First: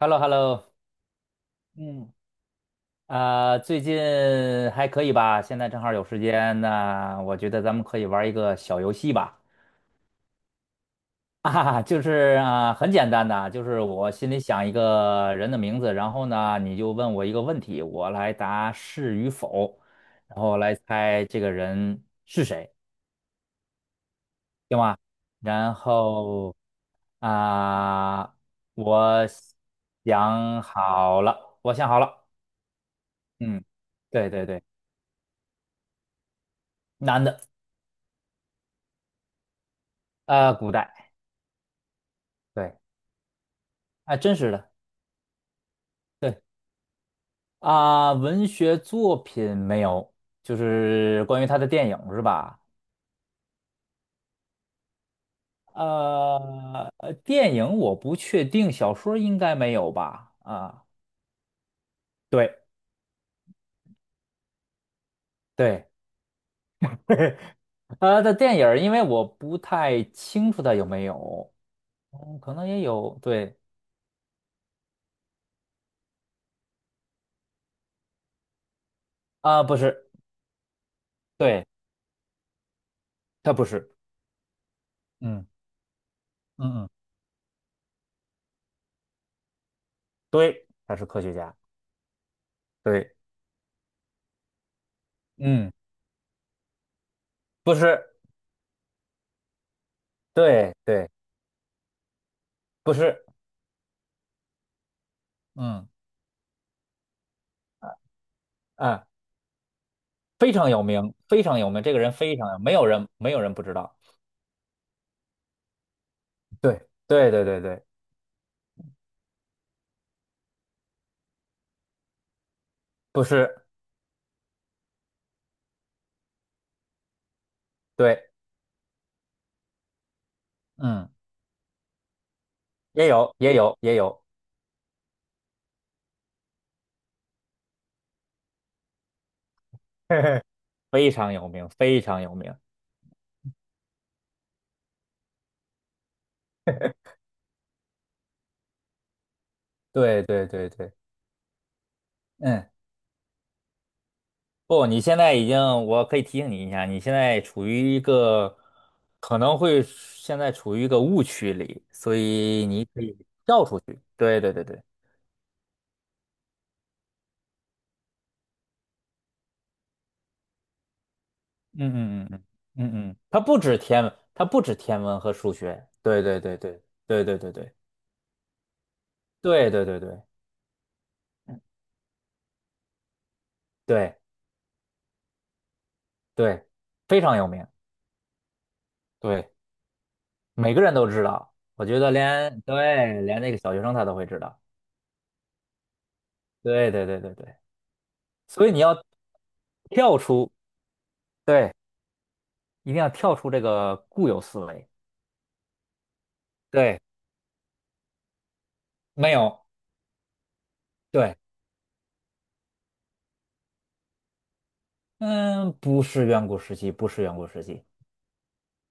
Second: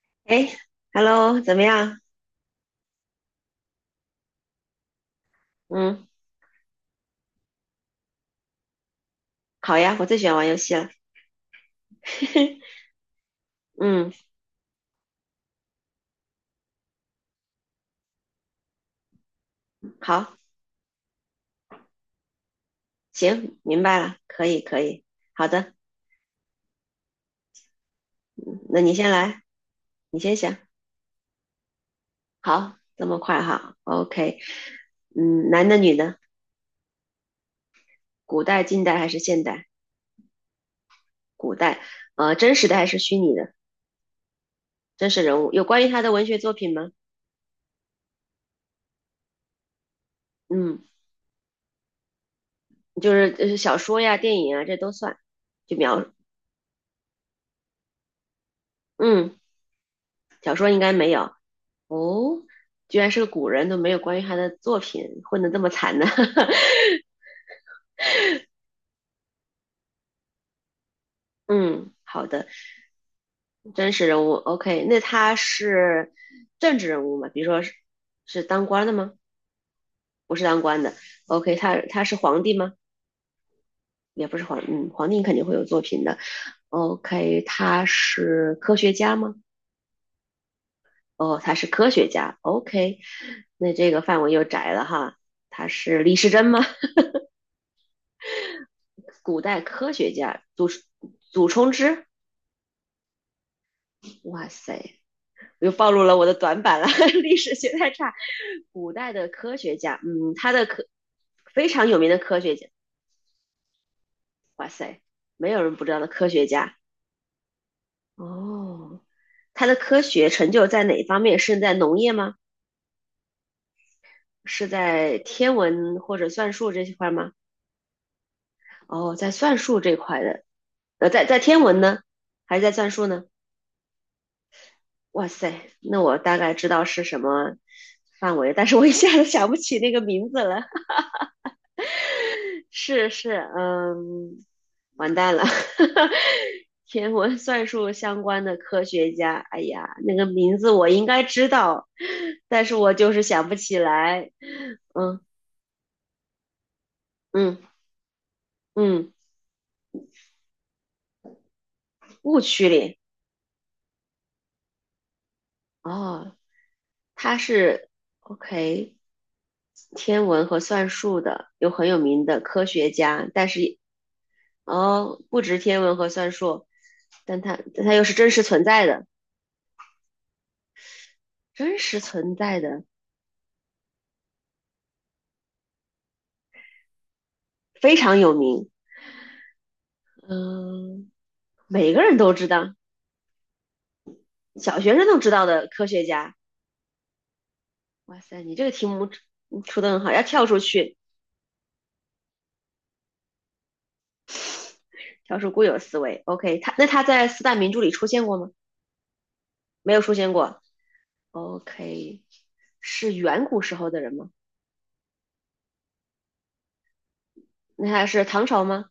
h e l l o h e l l o 哎，Hello，怎么样？嗯，啊，最近还可以吧？现在正好有嗯，时间，那我觉得咱们可以玩一个小游戏吧。好呀，我最喜欢玩游戏了。啊，就是啊，很简单的，就是嗯，我心里想一个人的名字，然后呢，你就问我一个问题，我来答是与否，好，然后来猜这个人是谁，行，明白了，可以，行可吗？以，好的，然后啊，嗯那你先我来，你先想。想好了，我想好了，好，这么快嗯，哈对，OK。对对，嗯，男的女的，男的。古代、近代还是现代？古代，古代，真实对，的还是虚拟的？啊，真实的，真实人物有关于他的文学对作品吗？啊，文学作品没有，就嗯，是关于他的电影是吧？就是小说呀、电影啊，这都算，就描，电影我不确定，小说嗯，应该没有吧？小说应啊，该没有。哦，对居然是个古人，都没有关于他的作品混得这么对，惨呢。的电影儿因为我不太清楚他有没有，嗯，好的，可能也有，对真实人物，OK，那他是政治人物吗？比如说是是当官的吗？啊，不是，不是当官的，OK，对，他是皇帝吗？他不是，也不是皇，嗯，皇帝肯定嗯会有作品的嗯嗯，，OK，他是科学家吗？对，他是科学哦，他家，是科学家，OK，对，那这个范围又窄了哈。他嗯，是李时珍吗？不是，古代科学家，祖对对，祖冲之，不是，哇塞，又嗯。暴露了我的短板了。历史学太差。古啊。代的科学家，嗯，他非的常有科名，非常非有名，常这个有名人的非科常学有，家，没有人不知道。哇塞，没有人不知道的科学家。对对对对对，哦，他的科学成就在哪方面？是在农业吗？不是，是在天文或者算术这一块吗？对，哦，在算术这块的，嗯，在天文呢，还是在算术也呢？有也有也有，哇塞，那我大概知道是什么范围，但是我一下子想不起那个名字 了。非常有名，非常有名。是是，嗯，完蛋了。天文算术相关的科学家，哎呀，那对个对名对字我对，应该知道，但嗯，是我就是想不起来。不，你现嗯在已经，我可以提醒你一下，你现在嗯处于一个嗯，可能会现在处于一个误区里，所误以区你里可以跳出去。对对对对，哦，他是 OK 天文和算术的，有很嗯有名嗯嗯的嗯科学嗯嗯，家，但是它不止天哦，文和不数止天学。文和对算对对术，对对对但对他对。但他又是真实存在的，对对对对真实存在的，对对，非常有名，非常有名。对，每个人都嗯。知道。我每觉个得人都知连，道，对，连那个小学生他都会知道。小学生都知道的科学家。对对对对对，哇塞，你这所个以你题要目出的很好，跳要跳出，出去，对，一定要跳出这个固有思维。跳出固有思维。OK，他那对，他在四大名著里出现过吗？没有，没有出现过。对，OK，是远古时候的人吗？嗯，不是远古时期，不是远古时期那他是唐朝吗？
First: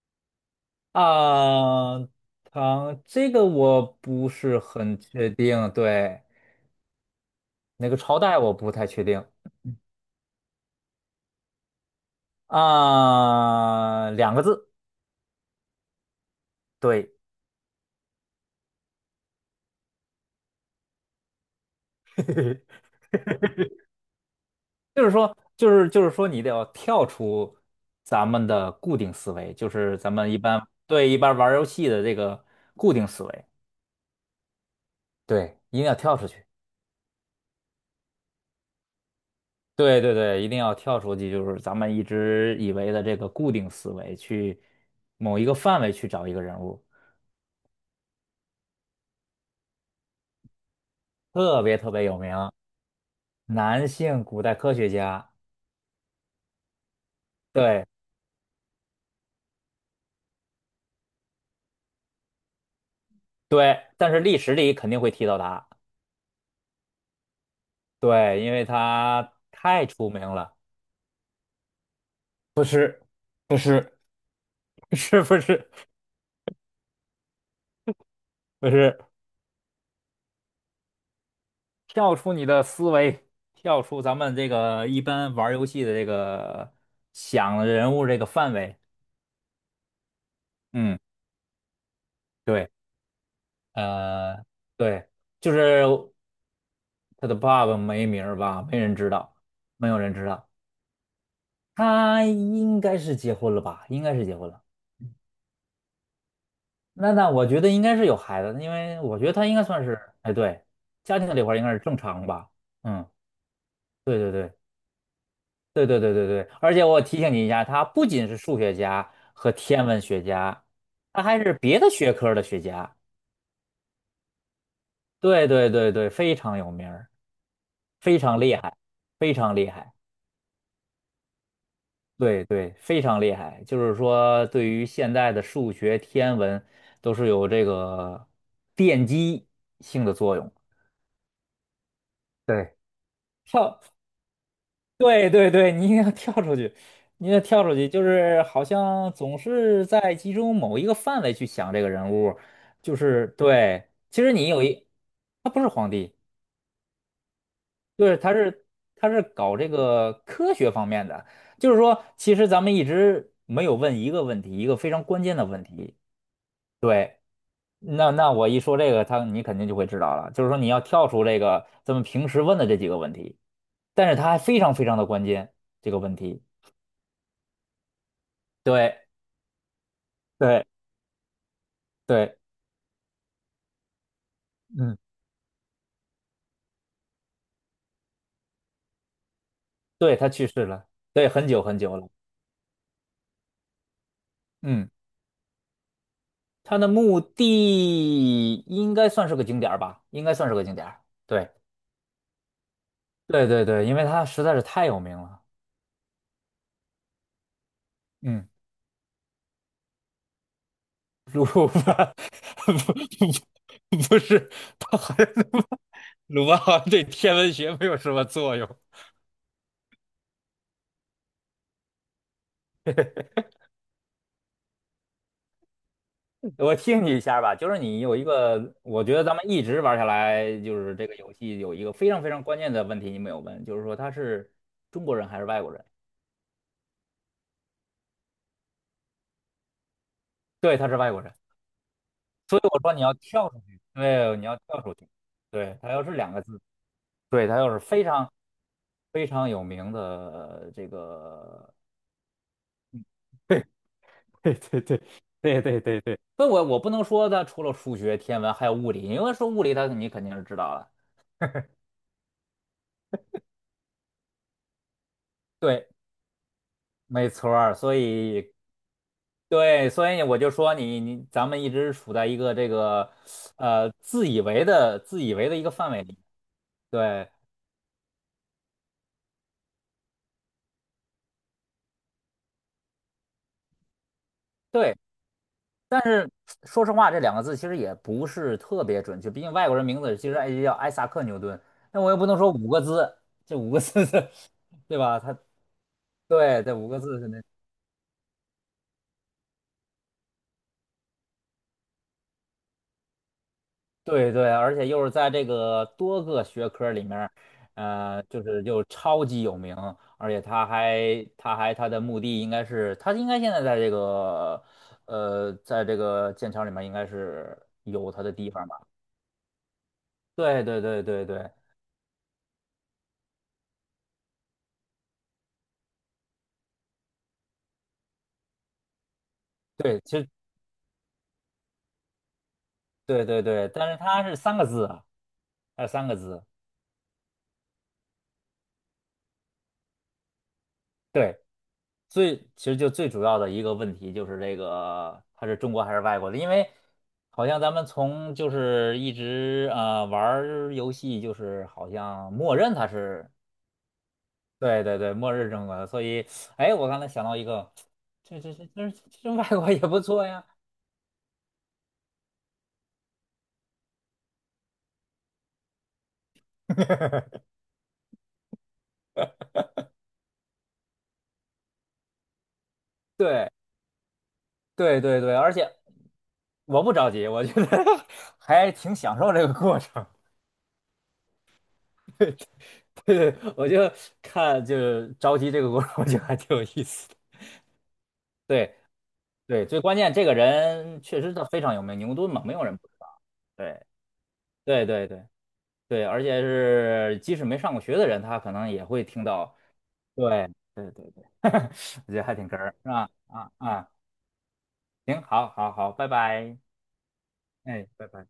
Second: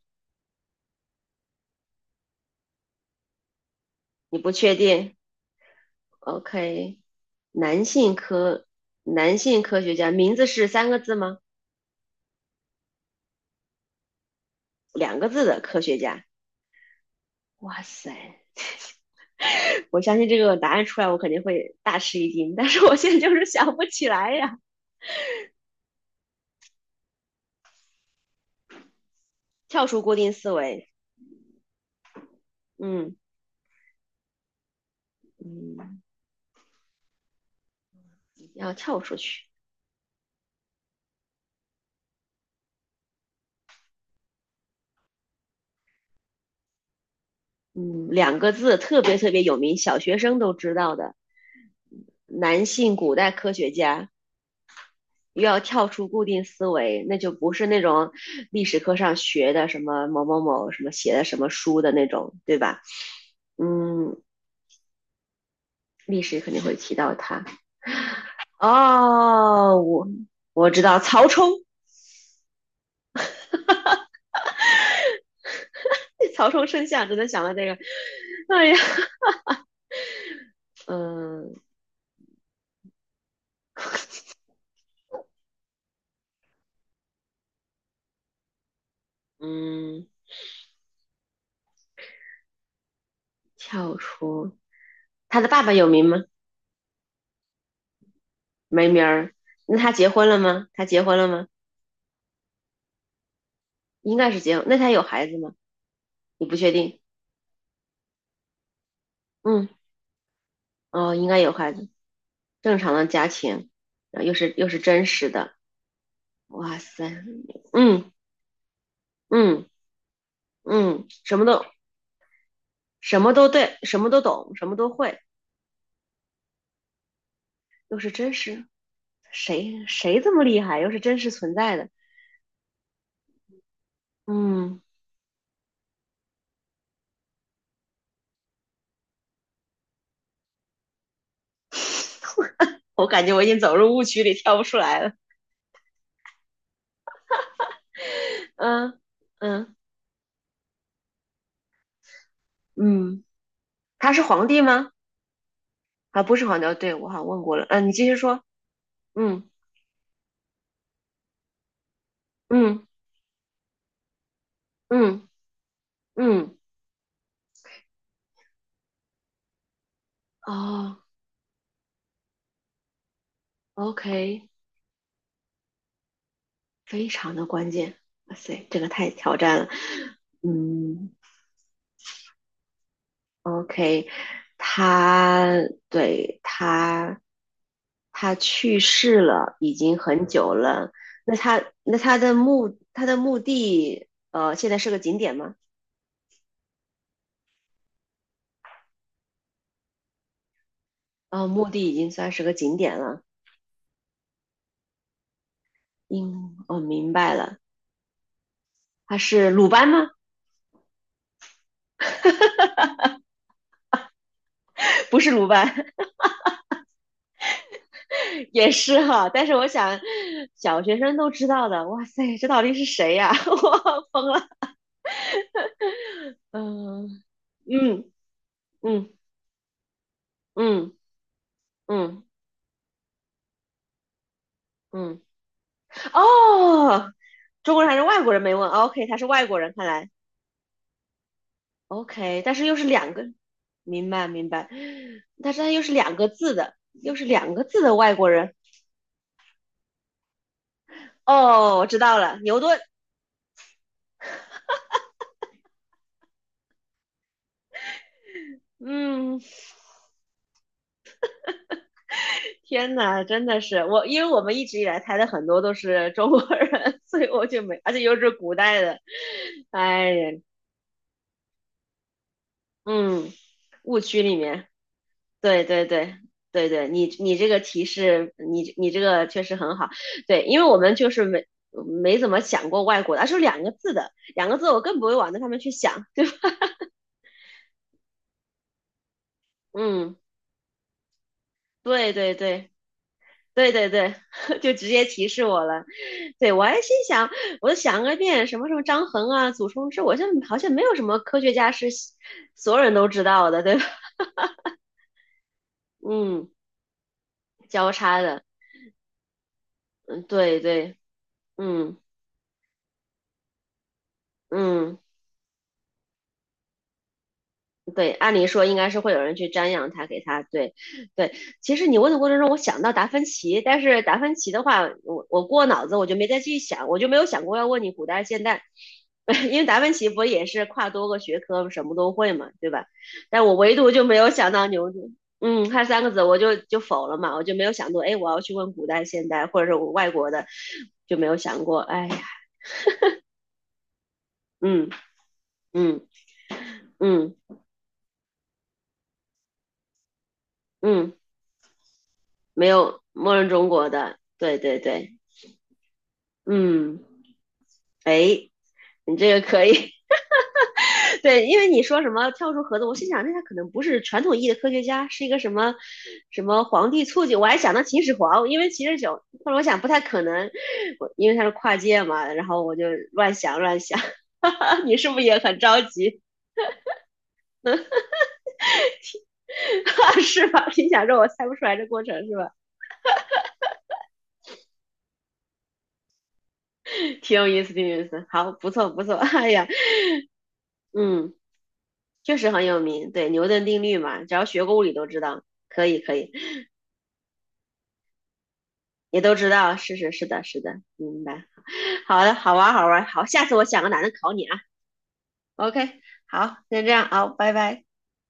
啊，唐，这个我不你不是确很定。确定，对，OK，男那个性朝代我科不太确定男性科学家名字是三个字吗？啊，两个字，两个字的科学家。对。哇塞，我相信这个答案出来，我肯定会大吃一惊，但 是我现在就是想不起来呀。就是说，就是说，你得要跳出咱们的固定思维，就跳是出咱固们定一思般，维，对，一般玩儿游戏的这个固定嗯思维，对，一定要嗯，跳出去。要跳出去，对对对，一定要跳出去，就是咱们一直以为的这个固定思维，去某一个范围去找一个人物，嗯，两个字特别特别有名，小学生都知道的，特别特别有名，男性古代科学男家。性古代科学家。又要跳出固定思维，那就不是那对种历史课上学的什么某某某什么写的什么书的那种，对吧？对，但嗯，是历史里肯定会提到他，历史肯定会提到他。对，因为他哦，太我出名了。我知道曹冲。不是，不是，不是，曹冲称象只能想到这个。哎不呀，是。嗯、跳出你的思维，跳出咱们这个一般玩儿游戏的这个想人物这个范围。嗯，嗯，对，跳呃，出对，他的就爸爸是有名吗？他的爸爸没名儿吧，没没人名知儿。道，那没他有结人知婚了道，吗？他结婚了吗？他应该是结婚了吧？应该应是该结是婚结了。婚。那他有孩子吗？你不确定。那我觉得应该是有孩子因为我觉得他应该嗯，算是，哎，对，哦，家应庭该这有块儿应孩该是子。正常吧。正常嗯，的家庭，对啊对又是对。又是真实的。对对对对对，而哇且我塞，提醒你一下，他不嗯仅是数学家和嗯天文学家，嗯，他什还么是都别的学科的学家。什么都对，什么都懂，什么都会，对对对对，非常有名儿，又是非真常厉实。害，非常厉谁害。谁这么厉害？又是真实存在的。对对，非常厉害。就是说，对嗯，于现在的数学、天文，都是有这个奠基性的作用。对。我感觉我已经走跳入误区里，跳不出来了。对对对，你一定要跳出去，你得跳出去，就是好嗯像总嗯是在集中某一个范围去想这个人物，就嗯，是对。他其是实皇你帝吗？他不是皇帝，啊，不是黄牛，对，我好像问过了。嗯、你继续对，他说。是他是嗯搞这个科学方面的，就是说，其实咱们一嗯直没有问一个问题，一个非常关嗯键的问题。嗯，对，那我一说这个，他你肯定就会知道了，就是说你要哦跳出这个咱们平时问的这几个问题，但是它，OK，还非常非常的关键，这个问题。非常的关键。哇塞，这个对。太挑战了。对嗯对，，OK，嗯，他对他他去世了，已经对，很他去久世了，了。对，那很久他很久那了，他的墓他的墓地现在嗯，是个景点吗？他的墓地应该算是个景点儿吧，应该算是个景点儿，呃，对，墓地已经算是个景点了。对对对，因为他实在是太有名了，嗯，我、明白了，嗯，他是鲁班吗？鲁班 不不不是，他 好不像是鲁班，鲁班好像对天文学没有什么 作用 也是 哈，但是我想，小学生都知道的，哇塞，这到底是谁呀、我疯了。我听你一嗯下吧，就是你嗯有一个，我嗯觉得咱们一直玩下来，就嗯是这个游戏有一个非常嗯非常关键的问题你没有问，就是说他是中国嗯，人还是外国人？哦，中国人还是外国人没问，OK，他是外国人，看来 对，他是外国人，OK，但所以是又我是说你两要个，跳出去，明白对，你明要白，跳出去，但是他对，又是他要是两个两个字字，的，又是对，两他个要是字的非外国常人。非常有名的这个，哦，我知道了，牛顿。对对对对对对对对，所以我不能说他除了数学、天文还有物理，因为嗯，说物理他你肯定是知道了，天呐，真的是我，因为我们一直以来猜的很多都对，是中国人，所以没我错就儿，没，而所且又是古以代的，对，哎所以呀，我就说你咱们一直处在一个这个嗯，误区自里以为面，的自以为的一对个对范围对里，对对，你对。你这个提示，你这个确实很好，对，因为我们就是没怎么想过外国的，而是两个字的，两个字我对，更不会往那上面去但想，对是吧？说实话，这2个字其实也不是特别准确，毕竟外国 人名嗯，字其实哎叫艾萨克牛顿，那我对又不对能说五对个字，这对五个对字对，是，就 直对接吧？提他示我了。对，我对还这五心个字是想，那我就想个遍，什么什么张衡啊、祖冲之，我就好像没有什么科学家是所有人都知道的，对吧？对对，而且又是在这个多个嗯，学科里面儿交叉就的，是又超级有名，嗯而且对他对，还他还他嗯的墓地应该是他应该现在在这个嗯。在这个剑桥里面应该是对，有他的按理地说方应吧？该是会有人去瞻仰他，给他对对，对对对对。对。其实你问的过程中，我想到达芬奇，但是达芬奇的话，我过脑子我就没再去想，我就没有想过要问你古代现代。因为达芬对，奇其不实也是跨多个学科，什么都会嘛，对吧？对对但我对，唯独但是就没它有是想三个到字牛啊，顿，嗯，看它是三三个个字我字。就就否了嘛，我就没有想过，哎，我要去问古代现代或者是我外国的，就没有对，想过，哎呀，其实就最主要的一个问题就是这嗯个，它是中国还是嗯外国的？因为嗯好像咱们从就是一直玩儿游嗯，戏，就是好像默没认它有是，默认中国的，对对对对对，对。默认中国的。所以，哎，我嗯，刚才想到一个，这哎，这这这你这这外个可国也以，不错呀。对，因为你说什么跳出盒子，我心想，那他可能不是传统意义的科学家，是一个什么什么皇帝促 进，我还想到秦始皇，因为秦始皇，后来我想不太可能，我因为他是跨界嘛，然后我就乱对想乱想，哈哈，你对是不对是对，也而很且着急？我不着急，我觉得 还挺享受这个过程。是吧？心想说我猜不出来这 过程 是对吧？对，我就看就是着急这个过程，我觉得还挺有意思的。挺有意思，挺有意思，好，不对错不错，哎对，呀，最关键这个人确嗯，实他非常有名，牛顿确嘛，实没有很人有不知名，道。对牛顿定对律嘛，只要学过物对理都对知对道，可以对，可而以。且是即使没上过学的人，他可能也会也听都知到。道，是是是的，对是的，对对明对，白。我觉好得的，还挺好哏玩儿儿，好是玩儿吧？好，下啊次我想啊，个男的考你啊。行，好，好，好，OK，拜好，拜，先这样啊，拜拜。哎，拜拜。